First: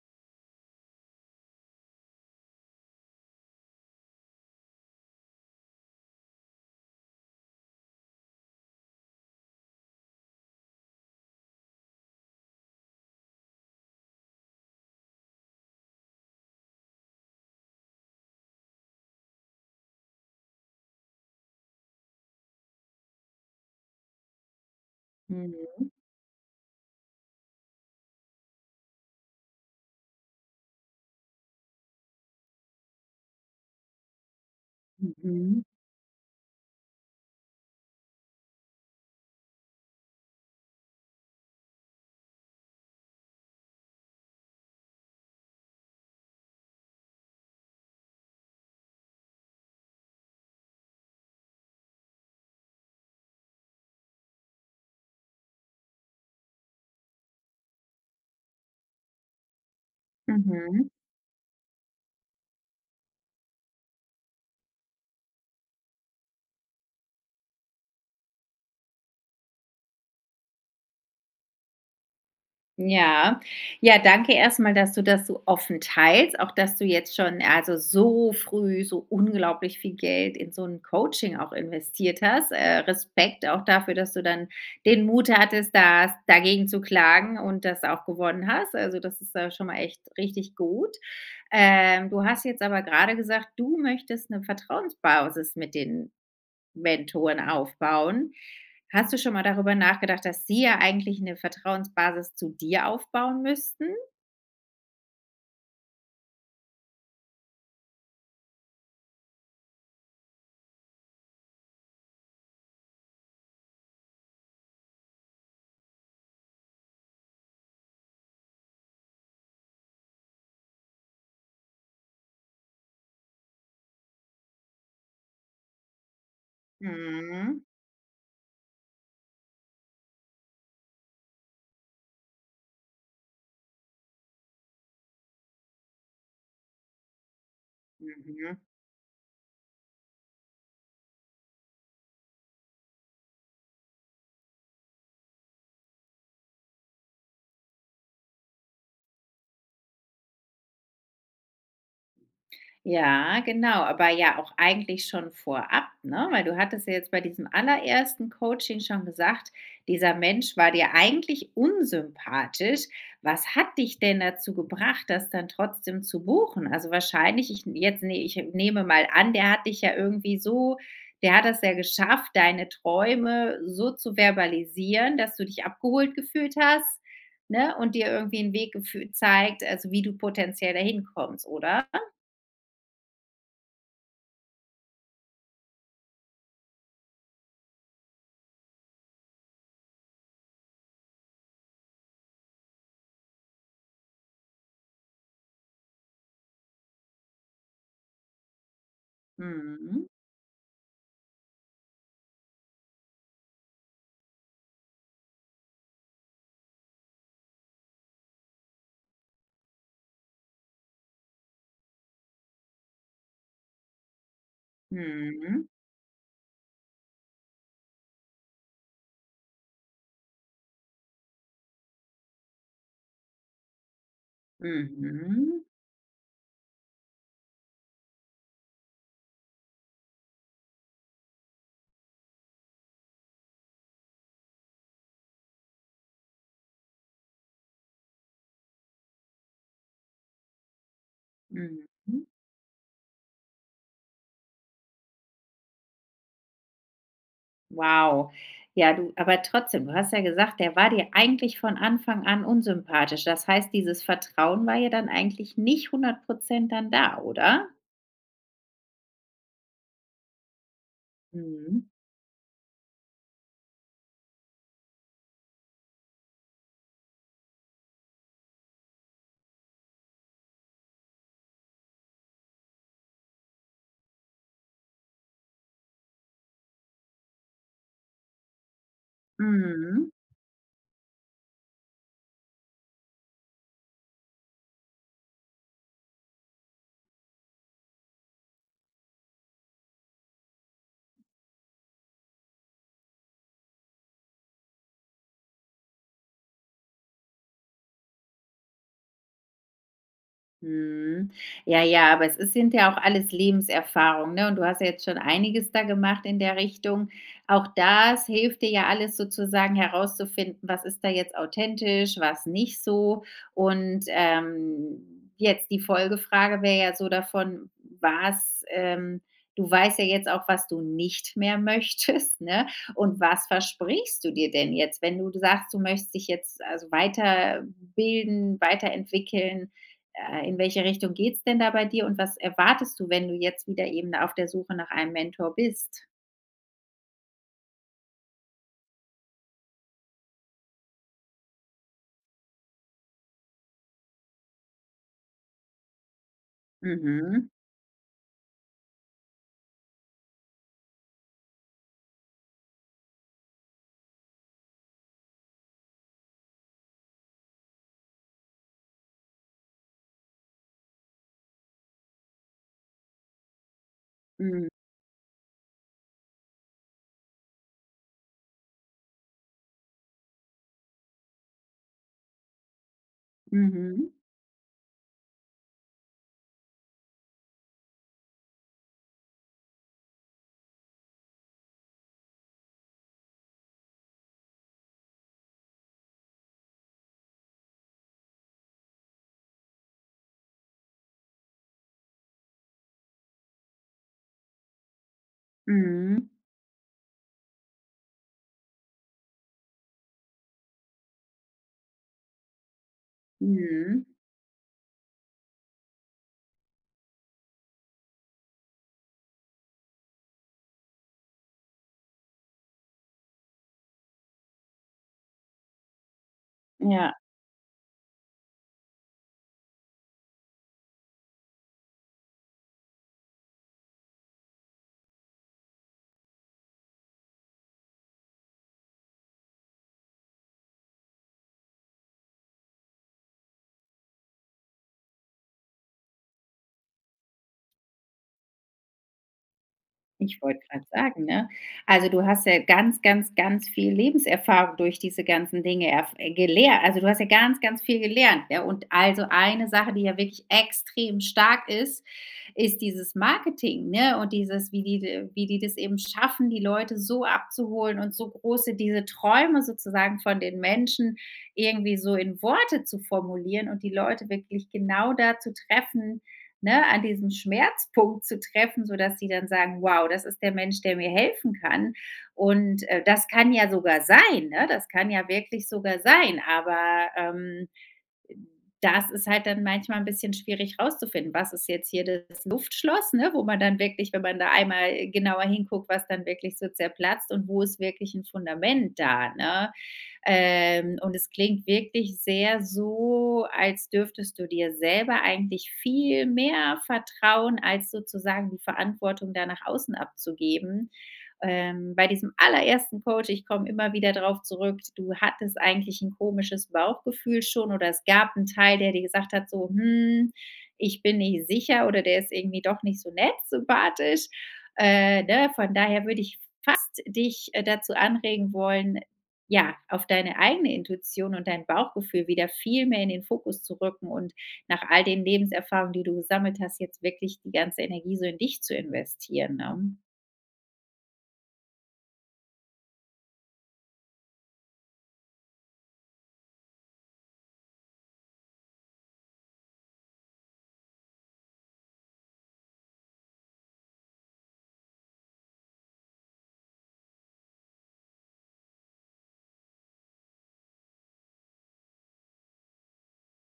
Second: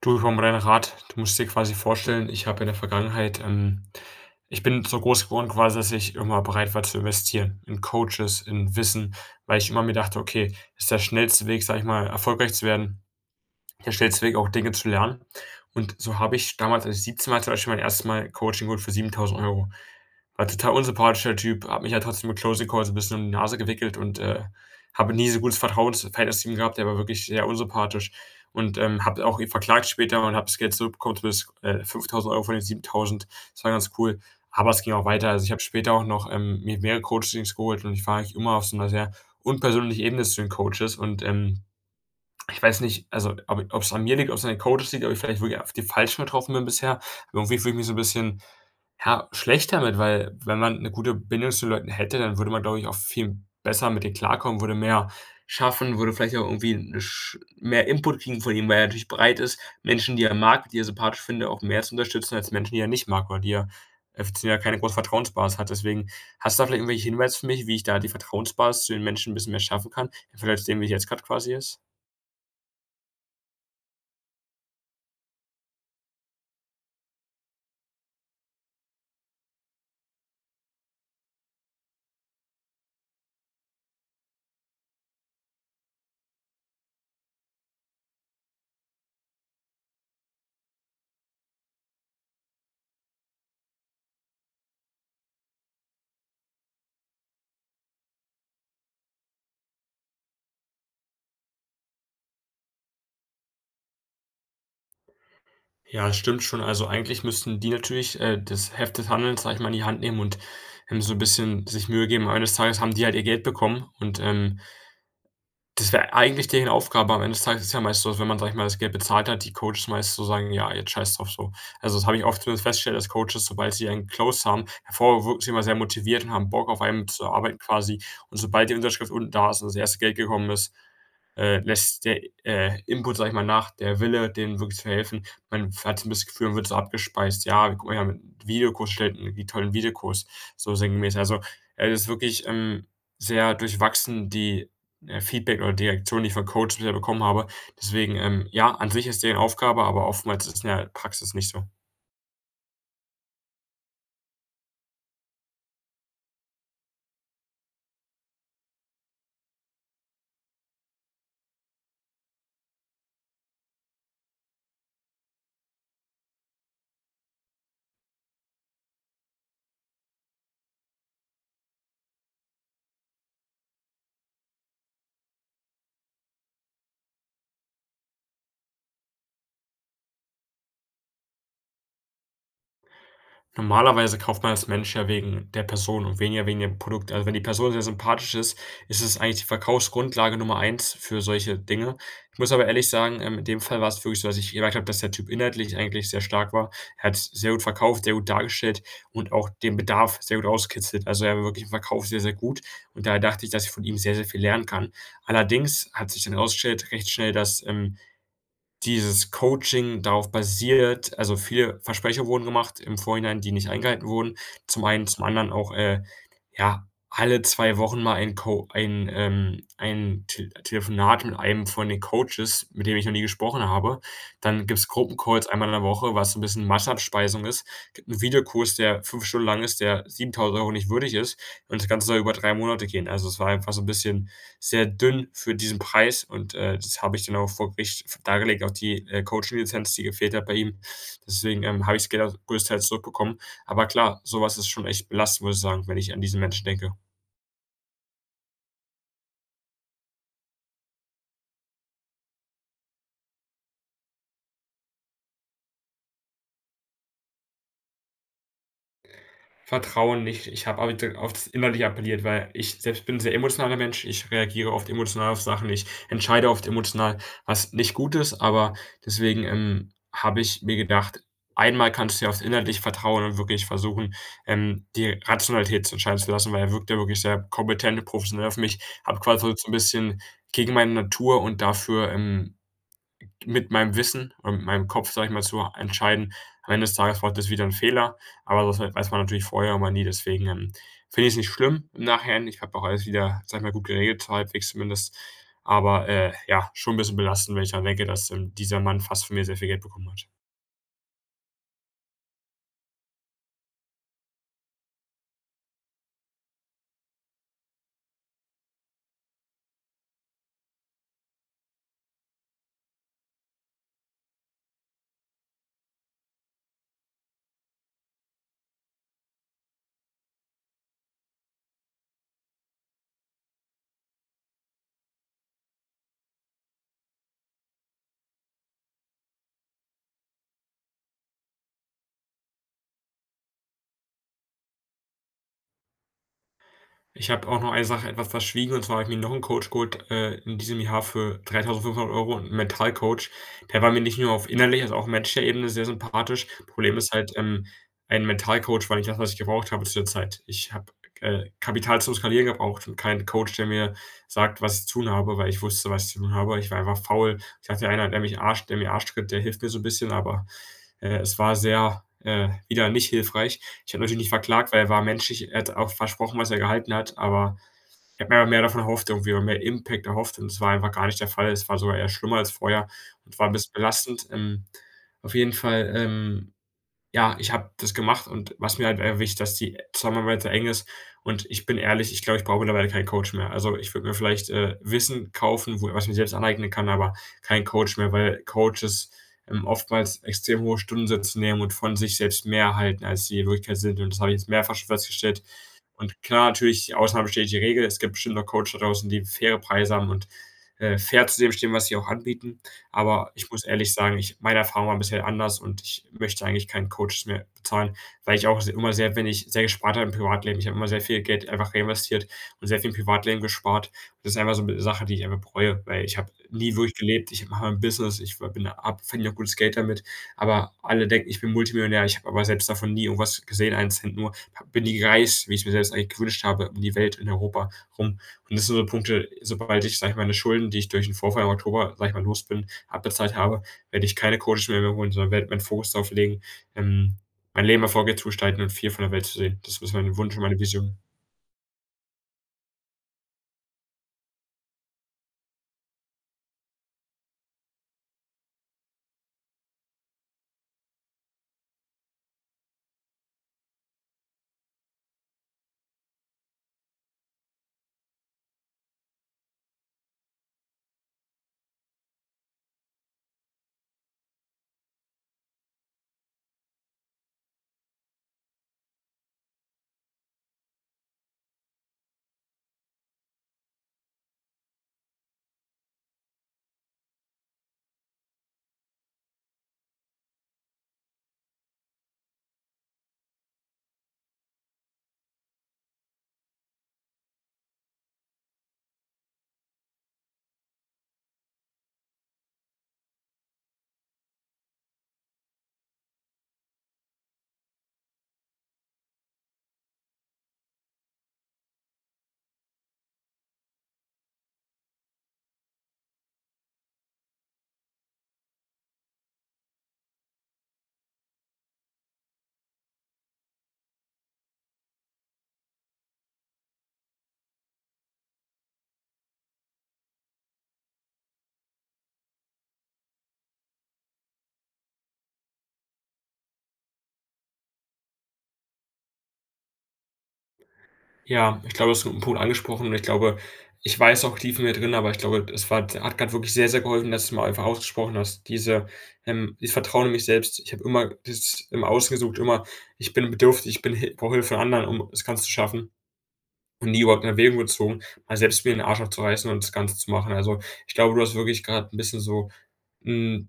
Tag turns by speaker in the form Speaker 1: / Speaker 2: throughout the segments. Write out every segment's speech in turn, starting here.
Speaker 1: Du, vom Rennrad, du musst dir quasi vorstellen, ich habe in der Vergangenheit ich bin so groß geworden quasi, dass ich immer bereit war zu investieren in Coaches, in Wissen, weil ich immer mir dachte: „Okay, das ist der schnellste Weg, sage ich mal, erfolgreich zu werden." ja, stellungsweise auch Dinge zu lernen. Und so habe ich damals, als ich 17 war, zum Beispiel mein erstes Mal Coaching geholt für 7.000 €. War total unsympathischer Typ, habe mich ja trotzdem mit Closing Calls ein bisschen um die Nase gewickelt und, habe nie so gutes
Speaker 2: Mhm,
Speaker 1: Vertrauensverhältnis zu ihm gehabt. Der war wirklich sehr unsympathisch und, habe auch ihn verklagt später und habe das Geld zurückbekommen, zumindest, 5.000 € von den 7.000. Das war ganz cool, aber es ging auch weiter. Also, ich habe
Speaker 2: mhm,
Speaker 1: später auch noch, mir mehrere Coachings geholt und ich war eigentlich immer auf so 'ner sehr unpersönlichen Ebene zu den Coaches und, ich weiß nicht, also, ob es an mir liegt, ob es an den Coaches liegt, ob ich vielleicht wirklich auf die Falschen getroffen bin bisher. Aber irgendwie fühle ich mich so ein bisschen, ja, schlecht damit, weil wenn man eine gute Bindung zu den Leuten hätte, dann würde man, glaube ich, auch viel besser mit denen klarkommen, würde mehr schaffen, würde vielleicht auch irgendwie 'ne sch mehr Input kriegen von ihm, weil er natürlich bereit ist, Menschen, die er mag, die er
Speaker 2: mhm.
Speaker 1: sympathisch findet, auch mehr zu unterstützen als Menschen, die er nicht mag oder die er zu denen er keine große Vertrauensbasis hat. Deswegen, hast du da vielleicht irgendwelche Hinweise für mich, wie ich da die Vertrauensbasis zu den Menschen ein bisschen mehr schaffen kann, im Vergleich zu dem, wie sie jetzt gerade quasi ist?
Speaker 2: Ja. Ja, danke erstmal, dass du das so offen teilst, auch dass du jetzt schon, also, so früh so unglaublich viel Geld in so ein Coaching auch investiert hast. Respekt auch dafür, dass du dann den Mut hattest, das dagegen zu klagen und das auch gewonnen hast. Also, das ist, schon mal echt richtig gut. Du hast jetzt aber gerade gesagt, du möchtest eine Vertrauensbasis mit den Mentoren aufbauen. Hast du schon mal darüber nachgedacht, dass sie ja eigentlich 'ne Vertrauensbasis zu dir aufbauen müssten?
Speaker 1: Ja, stimmt schon. Also, eigentlich müssten die natürlich, das Heft des Handelns, sage ich mal, in die Hand nehmen und, so ein bisschen sich Mühe geben. Eines Tages haben die halt ihr Geld bekommen und, das wäre eigentlich deren Aufgabe am Ende des Tages ist ja meist so, dass wenn man, sage ich mal, das Geld bezahlt hat, die Coaches meist so sagen: „Ja, jetzt scheiß drauf so." Also, das habe ich oft zumindest festgestellt, dass Coaches, sobald sie einen Close haben, hervor wirken sie immer sehr motiviert und haben Bock, auf einem zu arbeiten
Speaker 2: Mhm.
Speaker 1: quasi. Und sobald die Unterschrift unten da ist und das erste Geld gekommen ist, lässt der, Input, sage ich mal, nach, der Wille, denen wirklich zu helfen. Man hat so ein bisschen das Gefühl, man wird so abgespeist: „Ja, guck mal, wir haben 'n
Speaker 2: Mhm.
Speaker 1: Videokurs erstellt, 'n irgendwie tollen Videokurs", so sinngemäß. Also, das ist wirklich, sehr durchwachsen, die Feedback oder die Reaktion, die ich von Coaches bisher bekommen habe. Deswegen, ja, an sich ist deren Aufgabe, aber oftmals ist es in der Praxis nicht so.
Speaker 2: Ja, genau, aber ja auch eigentlich schon vorab, ne? Weil du hattest ja jetzt bei diesem allerersten Coaching schon gesagt, dieser Mensch war dir eigentlich unsympathisch. Was hat dich denn dazu gebracht, das dann trotzdem zu buchen? Also wahrscheinlich, ich jetzt ne ich nehme mal an, der hat das ja geschafft, deine Träume so zu verbalisieren, dass du dich abgeholt gefühlt hast, ne? Und dir irgendwie einen Weg gefü zeigt, also wie du potenziell dahin kommst, oder?
Speaker 1: Normalerweise kauft man als Mensch ja wegen der Person und weniger wegen dem Produkt. Also, wenn die Person sehr sympathisch ist, ist es eigentlich die Verkaufsgrundlage Nummer eins für solche Dinge. Ich muss aber ehrlich sagen, in dem Fall war es wirklich so, dass ich gemerkt habe, dass der Typ inhaltlich eigentlich sehr stark war. Er hat's sehr gut verkauft, sehr gut dargestellt und auch den
Speaker 2: Mhm.
Speaker 1: Bedarf sehr gut auskitzelt. Also, er war wirklich im Verkauf sehr, sehr gut und daher dachte ich, dass ich von ihm sehr, sehr viel lernen kann. Allerdings hat sich dann herausgestellt recht schnell, dass, dieses Coaching darauf basiert also, viele Versprecher wurden gemacht im Vorhinein, die nicht eingehalten wurden, zum einen, zum anderen
Speaker 2: Mhm.
Speaker 1: auch, ja, alle 2 Wochen mal ein Co ein Te Telefonat mit einem von den Coaches, mit dem ich noch nie gesprochen habe. Dann gibt's Gruppencalls
Speaker 2: Mhm.
Speaker 1: einmal in der Woche, was so ein bisschen Massabspeisung ist. Gibt 'n Videokurs, der 5 Stunden lang ist, der 7.000 € nicht würdig ist und das Ganze soll über 3 Monate gehen. Also, es war einfach so ein bisschen sehr dünn für diesen Preis und, das habe ich dann auch vor Gericht dargelegt, auch die, Coaching-Lizenz, die gefehlt hat bei ihm. Deswegen,
Speaker 2: Mhm.
Speaker 1: habe ich's Geld auch größtenteils zurückbekommen. Aber klar, sowas ist schon echt belastend, muss ich sagen, wenn ich an diesen Menschen denke.
Speaker 2: Wow. Ja, du, aber trotzdem, du hast ja gesagt, der war dir eigentlich von Anfang an unsympathisch. Das heißt, dieses Vertrauen war ja dann eigentlich nicht 100% dann da, oder?
Speaker 1: Vertrauen nicht. Ich habe auf das Innerliche
Speaker 2: Mhm.
Speaker 1: appelliert, weil ich selbst bin 'n sehr emotionaler Mensch. Ich reagiere oft emotional auf Sachen. Ich entscheide oft emotional, was nicht gut ist, aber deswegen, habe ich mir gedacht: „Einmal kannst du ja aufs Innerliche vertrauen und wirklich versuchen, die Rationalität zu entscheiden zu lassen", weil er wirkt ja wirklich sehr kompetent professionell auf mich. Habe quasi so ein
Speaker 2: Mhm.
Speaker 1: bisschen gegen meine Natur und dafür, mit meinem Wissen und mit meinem Kopf, sage ich mal, zu entscheiden. Am Ende des Tages war das wieder ein Fehler, aber das weiß man natürlich vorher immer nie. Deswegen, finde ich es nicht schlimm im Nachhinein. Ich habe auch alles wieder, sage ich mal, gut geregelt, halbwegs zumindest. Aber, ja, schon ein bisschen belastend, wenn ich daran denke, dass, dieser Mann fast von mir sehr viel Geld bekommen hat.
Speaker 2: Mhm. Ja, ja, aber es ist sind ja auch alles Lebenserfahrungen, ne? Und du hast ja jetzt schon einiges da gemacht in der Richtung. Auch das hilft dir ja alles sozusagen herauszufinden, was ist da jetzt authentisch, was nicht so. Und jetzt die Folgefrage wäre ja so davon, was, du weißt ja jetzt auch, was du nicht mehr möchtest, ne? Und was versprichst du dir denn jetzt, wenn du sagst, du möchtest dich jetzt also weiterbilden, weiterentwickeln? In welche Richtung geht's denn da bei dir und was erwartest du, wenn du jetzt wieder eben auf der Suche nach einem Mentor bist?
Speaker 1: Ich habe auch noch eine Sache etwas verschwiegen, und zwar habe ich mir noch 'n Coach geholt, in diesem Jahr für 3.500 € 'n Mentalcoach. Der war mir nicht nur auf innerlicher, also auch menschlicher Ebene sehr sympathisch. Problem ist halt,
Speaker 2: Mhm.
Speaker 1: ein Mentalcoach war nicht das, was ich gebraucht habe zu der Zeit. Ich habe, Kapital zum Skalieren gebraucht und keinen Coach, der mir sagt, was ich zu tun habe, weil ich wusste, was ich zu tun habe. Ich war einfach faul. Ich hatte einer, der mir Arschtritt, der hilft mir so 'n bisschen, aber, es war sehr, wieder nicht hilfreich. Ich habe natürlich nicht
Speaker 2: Mhm.
Speaker 1: verklagt, weil er war menschlich, er hat auch versprochen, was er gehalten hat, aber ich habe mir aber mehr davon erhofft irgendwie oder mehr Impact erhofft und es war einfach gar nicht der Fall. Es war sogar eher schlimmer als vorher und war 'n bisschen
Speaker 2: Mhm.
Speaker 1: belastend. Auf jeden Fall, ja, ich habe das gemacht und was mir halt, wichtig dass die Zusammenarbeit sehr eng ist und ich bin ehrlich, ich glaube, ich brauche mittlerweile keinen Coach mehr. Also, ich würde mir vielleicht, Wissen kaufen, wo was ich mir selbst aneignen kann, aber keinen Coach mehr, weil Coaches, oftmals extrem hohe Stundensätze nehmen und von sich selbst mehr halten, als sie in Wirklichkeit sind und das habe ich jetzt mehrfach schon festgestellt. Und
Speaker 2: Mhm.
Speaker 1: klar, natürlich, die Ausnahme bestätigt die Regel. Es gibt bestimmt noch Coaches da draußen, die faire Preise haben und, fair zu dem stehen, was sie auch anbieten. Aber ich muss ehrlich
Speaker 2: Mhm.
Speaker 1: sagen, ich meine Erfahrung war bisher anders und ich möchte eigentlich keinen Coaches mehr bezahlen, weil ich auch se immer sehr wenn ich sehr gespart habe im Privatleben. Ich habe immer sehr viel Geld einfach reinvestiert und sehr viel im Privatleben gespart. Und das ist einfach so eine Sache, die ich einfach bereue, weil ich habe nie wirklich
Speaker 2: Ja.
Speaker 1: gelebt. Ich mache mein Business, ich bin habe verdiene auch gutes Geld damit, aber alle denken, ich bin Multimillionär. Ich habe aber selbst davon nie irgendwas gesehen, einen Cent nur bin ich gereist, wie ich es mir selbst eigentlich gewünscht habe, um die Welt in Europa rum. Und das sind so Punkte, sobald ich, sage ich mal, meine Schulden, die ich durch den Vorfall im Oktober, sage ich mal, los bin, abbezahlt habe, werde ich keine Coaches mehr holen, sondern werde meinen Fokus darauf legen, ähm, mein Leben erfolgreich zu gestalten und viel von der Welt zu sehen. Das ist mein Wunsch und
Speaker 2: Ich
Speaker 1: meine
Speaker 2: wollte gerade
Speaker 1: Vision.
Speaker 2: sagen, ne? Also, du hast ja ganz, ganz, ganz viel Lebenserfahrung durch diese ganzen Dinge erf gelernt. Also, du hast ja ganz, ganz viel gelernt, ja? Und also eine Sache, die ja wirklich extrem stark ist, ist dieses Marketing, ne? Und dieses, wie die das eben schaffen, die Leute so abzuholen und so große diese Träume sozusagen von den Menschen irgendwie so in Worte zu formulieren und die Leute wirklich genau da zu treffen, ne, an diesem Schmerzpunkt zu treffen, sodass sie dann sagen: „Wow, das ist der Mensch, der mir helfen kann.“ Und, das kann ja sogar sein, ne? Das kann ja wirklich sogar sein, aber, das ist halt dann manchmal ein bisschen schwierig rauszufinden. Was ist jetzt hier das Luftschloss, ne, wo man dann wirklich, wenn man da einmal genauer hinguckt, was dann wirklich so zerplatzt und wo ist wirklich ein Fundament da, ne? Und es klingt wirklich sehr so, als dürftest du dir selber eigentlich viel mehr vertrauen, als sozusagen die Verantwortung da nach außen abzugeben, bei diesem allerersten Coach, ich komme immer wieder drauf zurück, du hattest eigentlich ein komisches Bauchgefühl schon oder es gab einen Teil, der dir gesagt hat, so, ich bin nicht sicher oder der ist irgendwie doch nicht so nett, sympathisch. Ne? Von daher würde ich fast dich dazu anregen wollen, ja, auf deine eigene Intuition und dein Bauchgefühl wieder viel mehr in den Fokus zu rücken und nach all den Lebenserfahrungen, die du gesammelt hast, jetzt wirklich die ganze Energie so in dich zu investieren. Ne?
Speaker 1: Ja, ich glaube, du hast 'n guten Punkt angesprochen und ich glaube, ich weiß auch tief in mir drin, aber ich glaube, es war hat grad wirklich sehr, sehr geholfen, dass du's mal einfach ausgesprochen hast. Diese, dieses Vertrauen in mich selbst. Ich habe immer das im Außen gesucht, immer: „Ich bin bedürftig, ich bin hi brauche Hilfe von anderen, um das Ganze zu schaffen." Und nie überhaupt in Erwägung gezogen, mal selbst mir 'n Arsch aufzureißen und das Ganze zu machen. Also, ich glaube, du hast wirklich grad 'n bisschen so, hm,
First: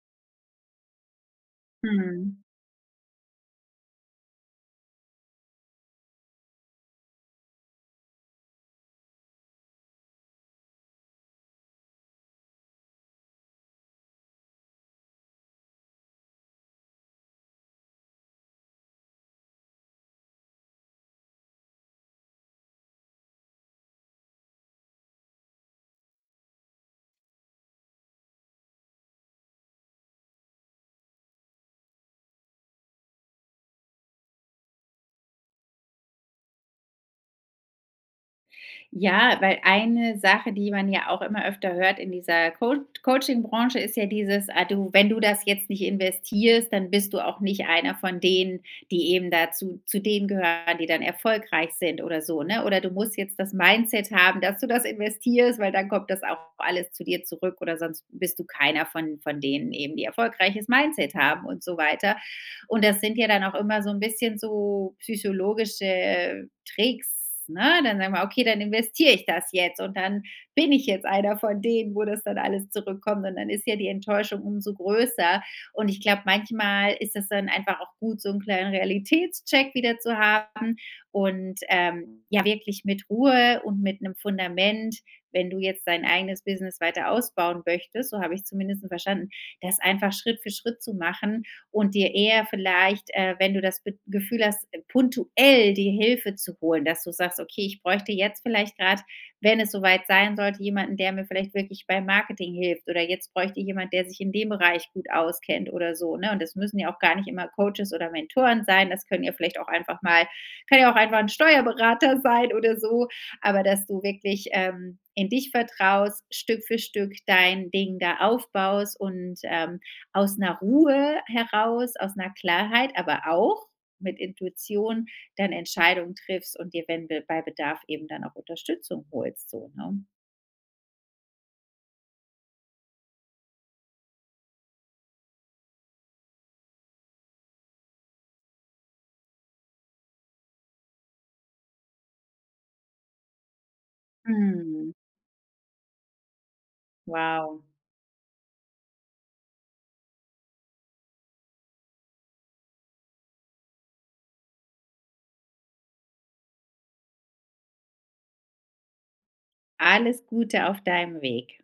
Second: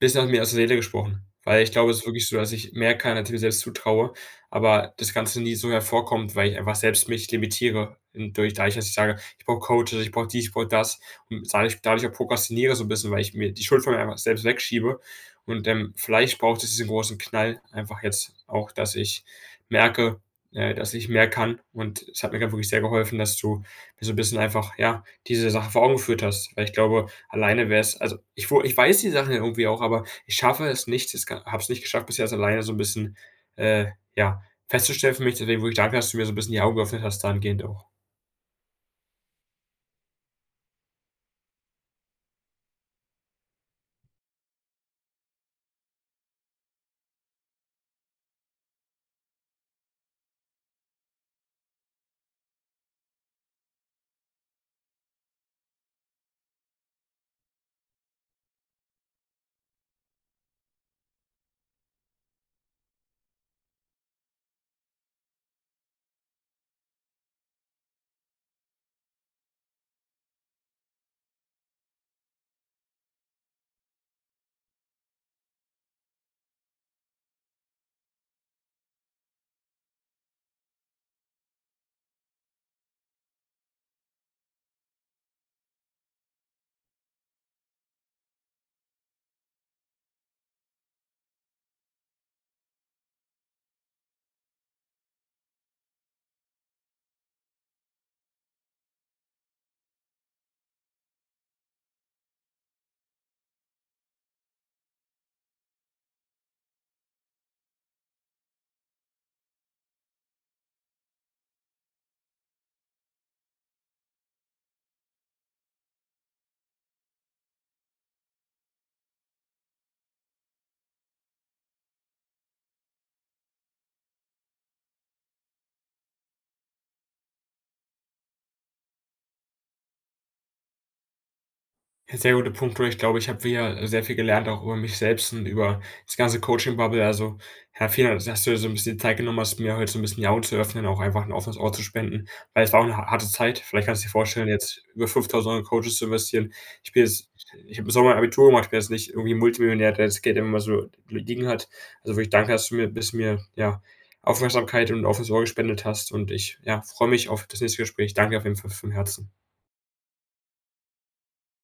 Speaker 1: bisschen habe mir aus der Seele gesprochen, weil ich glaube, es ist wirklich so,
Speaker 2: Mhm.
Speaker 1: dass ich mehr kann, als ich mir selbst zutraue, aber das Ganze nie so hervorkommt, weil ich einfach selbst mich limitiere in durch dadurch, dass ich sage: „Ich brauche Coaches, ich brauche dies, ich brauche das." Und dadurch auch prokrastiniere so ein bisschen, weil ich mir die Schuld von mir einfach selbst wegschiebe und, vielleicht braucht es diesen großen Knall einfach jetzt auch, dass ich merke, dass ich mehr kann und es hat mir grad wirklich sehr geholfen, dass du mir so ein bisschen einfach, ja, diese Sache vor Augen geführt hast, weil ich glaube, alleine wäre es also, ich wo ich weiß die Sachen ja irgendwie auch, aber ich schaffe es nicht, ich habe es nicht geschafft, bisher das alleine so ein bisschen, äh, ja, festzustellen für mich. Deswegen wo ich danke, dass du mir so ein bisschen die Augen geöffnet hast dahingehend auch.
Speaker 2: Ja, weil eine Sache, die man ja auch immer öfter hört in dieser Co Coaching-Branche, ist ja dieses, ah, du, wenn du das jetzt nicht investierst, dann bist du auch nicht einer von denen, die eben dazu zu denen gehören, die dann erfolgreich sind oder so, ne? Oder du musst jetzt das Mindset haben, dass du das investierst, weil dann kommt das auch alles zu dir zurück oder sonst bist du keiner von denen eben, die erfolgreiches Mindset haben und so weiter. Und das sind ja dann auch immer so ein bisschen so psychologische Tricks, ne? Dann sagen wir: „Okay, dann investiere ich das jetzt und dann bin ich jetzt einer von denen, wo das dann alles zurückkommt.“ Und dann ist ja die Enttäuschung umso größer. Und ich glaube, manchmal ist das dann einfach auch gut, so einen kleinen Realitätscheck wieder zu haben und, ja, wirklich mit Ruhe und mit einem Fundament, wenn du jetzt dein eigenes Business weiter ausbauen möchtest, so habe ich zumindest verstanden, das einfach Schritt für Schritt zu machen und dir eher vielleicht, wenn du das Be Gefühl hast, punktuell die Hilfe zu holen, dass du sagst, okay, ich bräuchte jetzt vielleicht gerade, wenn es soweit sein sollte, jemanden, der mir vielleicht wirklich beim Marketing hilft oder jetzt bräuchte ich jemand, der sich in dem Bereich gut auskennt oder so. Ne? Und das müssen ja auch gar nicht immer Coaches oder Mentoren sein. Das können ja vielleicht auch einfach mal, kann ja auch einfach ein Steuerberater sein oder so. Aber dass du wirklich in dich vertraust, Stück für Stück dein Ding da aufbaust und aus einer Ruhe heraus, aus einer Klarheit, aber auch mit Intuition dann Entscheidungen triffst und dir, wenn be bei Bedarf eben dann auch Unterstützung holst so, ne?
Speaker 1: Ja, sehr gute Punkte. Ich glaube, ich habe wieder sehr viel gelernt, auch über mich selbst und über das ganze Coaching-Bubble. Also, ja, vielen Dank, dass du dir so ein bisschen die Zeit genommen hast, mir heute so ein bisschen die Augen zu öffnen, auch einfach ein offenes Ohr zu spenden, weil es war auch eine harte Zeit. Vielleicht kannst du dir vorstellen, jetzt
Speaker 2: Mhm.
Speaker 1: über 5.000 € in Coaches zu investieren. Ich bin jetzt
Speaker 2: Wow.
Speaker 1: ich habe im Sommer ein Abitur gemacht, ich bin jetzt nicht irgendwie Multimillionär, der das Geld immer mal so liegen hat. Also, wirklich danke, dass du mir, ja, Aufmerksamkeit und ein offenes Ohr gespendet hast und ich, ja, freue mich auf das nächste Gespräch. Danke auf jeden Fall vom Herzen.
Speaker 2: Alles Gute auf deinem Weg.